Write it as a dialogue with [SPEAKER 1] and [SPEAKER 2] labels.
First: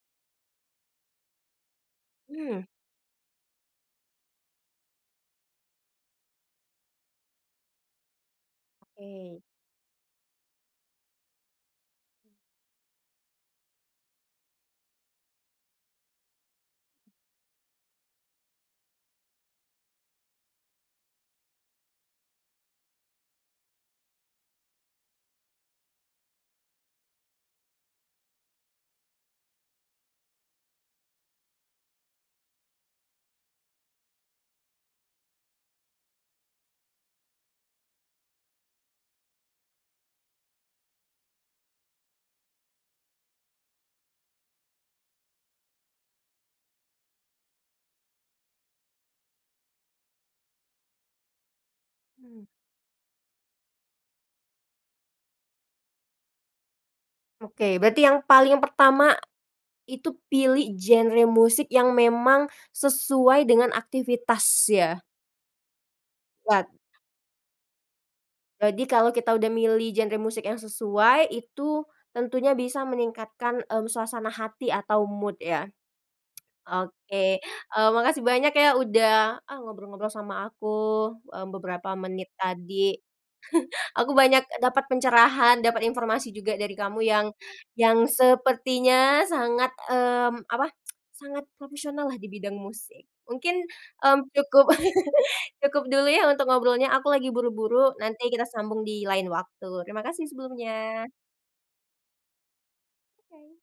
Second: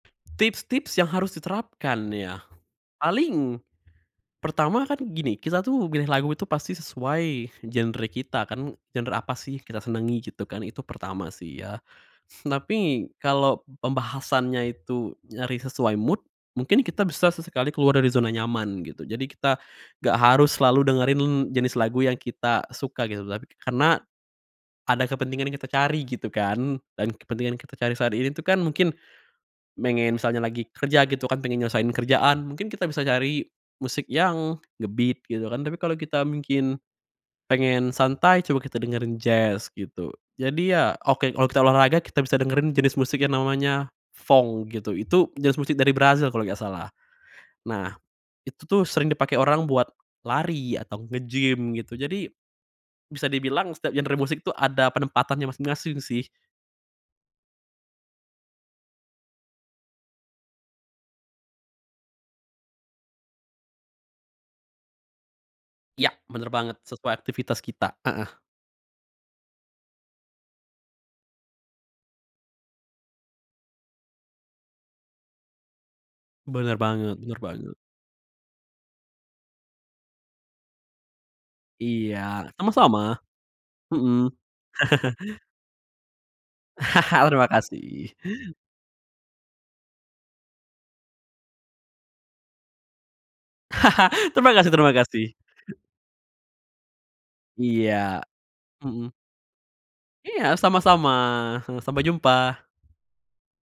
[SPEAKER 1] Tips-tips yang harus diterapkan ya,
[SPEAKER 2] Mmm.
[SPEAKER 1] paling, pertama kan gini, kita tuh pilih lagu itu pasti sesuai genre kita kan, genre apa
[SPEAKER 2] Oke.
[SPEAKER 1] sih kita senangi gitu kan, itu pertama sih ya. Tapi, kalo pembahasannya itu nyari sesuai mood, mungkin kita bisa sesekali keluar dari zona nyaman, gitu. Jadi kita nggak harus selalu dengerin jenis lagu yang kita suka gitu, tapi karena ada kepentingan yang kita cari, gitu kan. Dan kepentingan yang kita cari saat ini tuh kan mungkin, pengen misalnya lagi kerja gitu kan, pengen nyelesein kerjaan, mungkin kita bisa cari musik yang nge-beat, gitu kan. Tapi kalo kita mungkin, pengen santai, coba kita dengerin jazz, gitu. Jadi, ya oke kalo kita olahraga kita bisa dengerin jenis musik yang namanya fong gitu, itu jenis musik dari Brazil kalo nggak salah. Nah, itu tuh sering dipake orang buat lari atau nge-gym, gitu. Jadi,
[SPEAKER 2] Mmm.
[SPEAKER 1] bisa dibilang setiap genre musik tuh ada penempatannya masing-masing sih.
[SPEAKER 2] Oke, berarti yang paling pertama, itu pilih genre musik yang memang sesuai dengan aktivitas ya.
[SPEAKER 1] Ya, benar
[SPEAKER 2] Wat
[SPEAKER 1] banget, sesuai aktivitas kita heeh.
[SPEAKER 2] Jadi kalo kita udah milih genre musik yang sesuai, itu, tentunya bisa meningkatkan, e suasana hati atau mood ya.
[SPEAKER 1] Benar banget
[SPEAKER 2] Oke,
[SPEAKER 1] benar banget.
[SPEAKER 2] eee, makasih banyak ya udah, e ngobrol-ngobrol sama aku, e beberapa menit
[SPEAKER 1] Iya,
[SPEAKER 2] tadi.
[SPEAKER 1] sama-sama.
[SPEAKER 2] Aku
[SPEAKER 1] Mhm.
[SPEAKER 2] banyak dapat pencerahan, dapat informasi juga dari kamu yang
[SPEAKER 1] Terima
[SPEAKER 2] yang
[SPEAKER 1] kasih.
[SPEAKER 2] sepertinya sangat, mmm, apa, sangat profesional lah di bidang musik. Mungkin, mmm,
[SPEAKER 1] Terima
[SPEAKER 2] cukup
[SPEAKER 1] kasih terima kasih.
[SPEAKER 2] cukup dulu ya untuk ngobrolnya. Aku lagi buru-buru,
[SPEAKER 1] Iya.
[SPEAKER 2] nanti kita sambung di
[SPEAKER 1] Mhm.
[SPEAKER 2] lain waktu. Terima kasih
[SPEAKER 1] Iya
[SPEAKER 2] sebelumnya.
[SPEAKER 1] sama-sama, sa sampai jumpa.
[SPEAKER 2] Oke.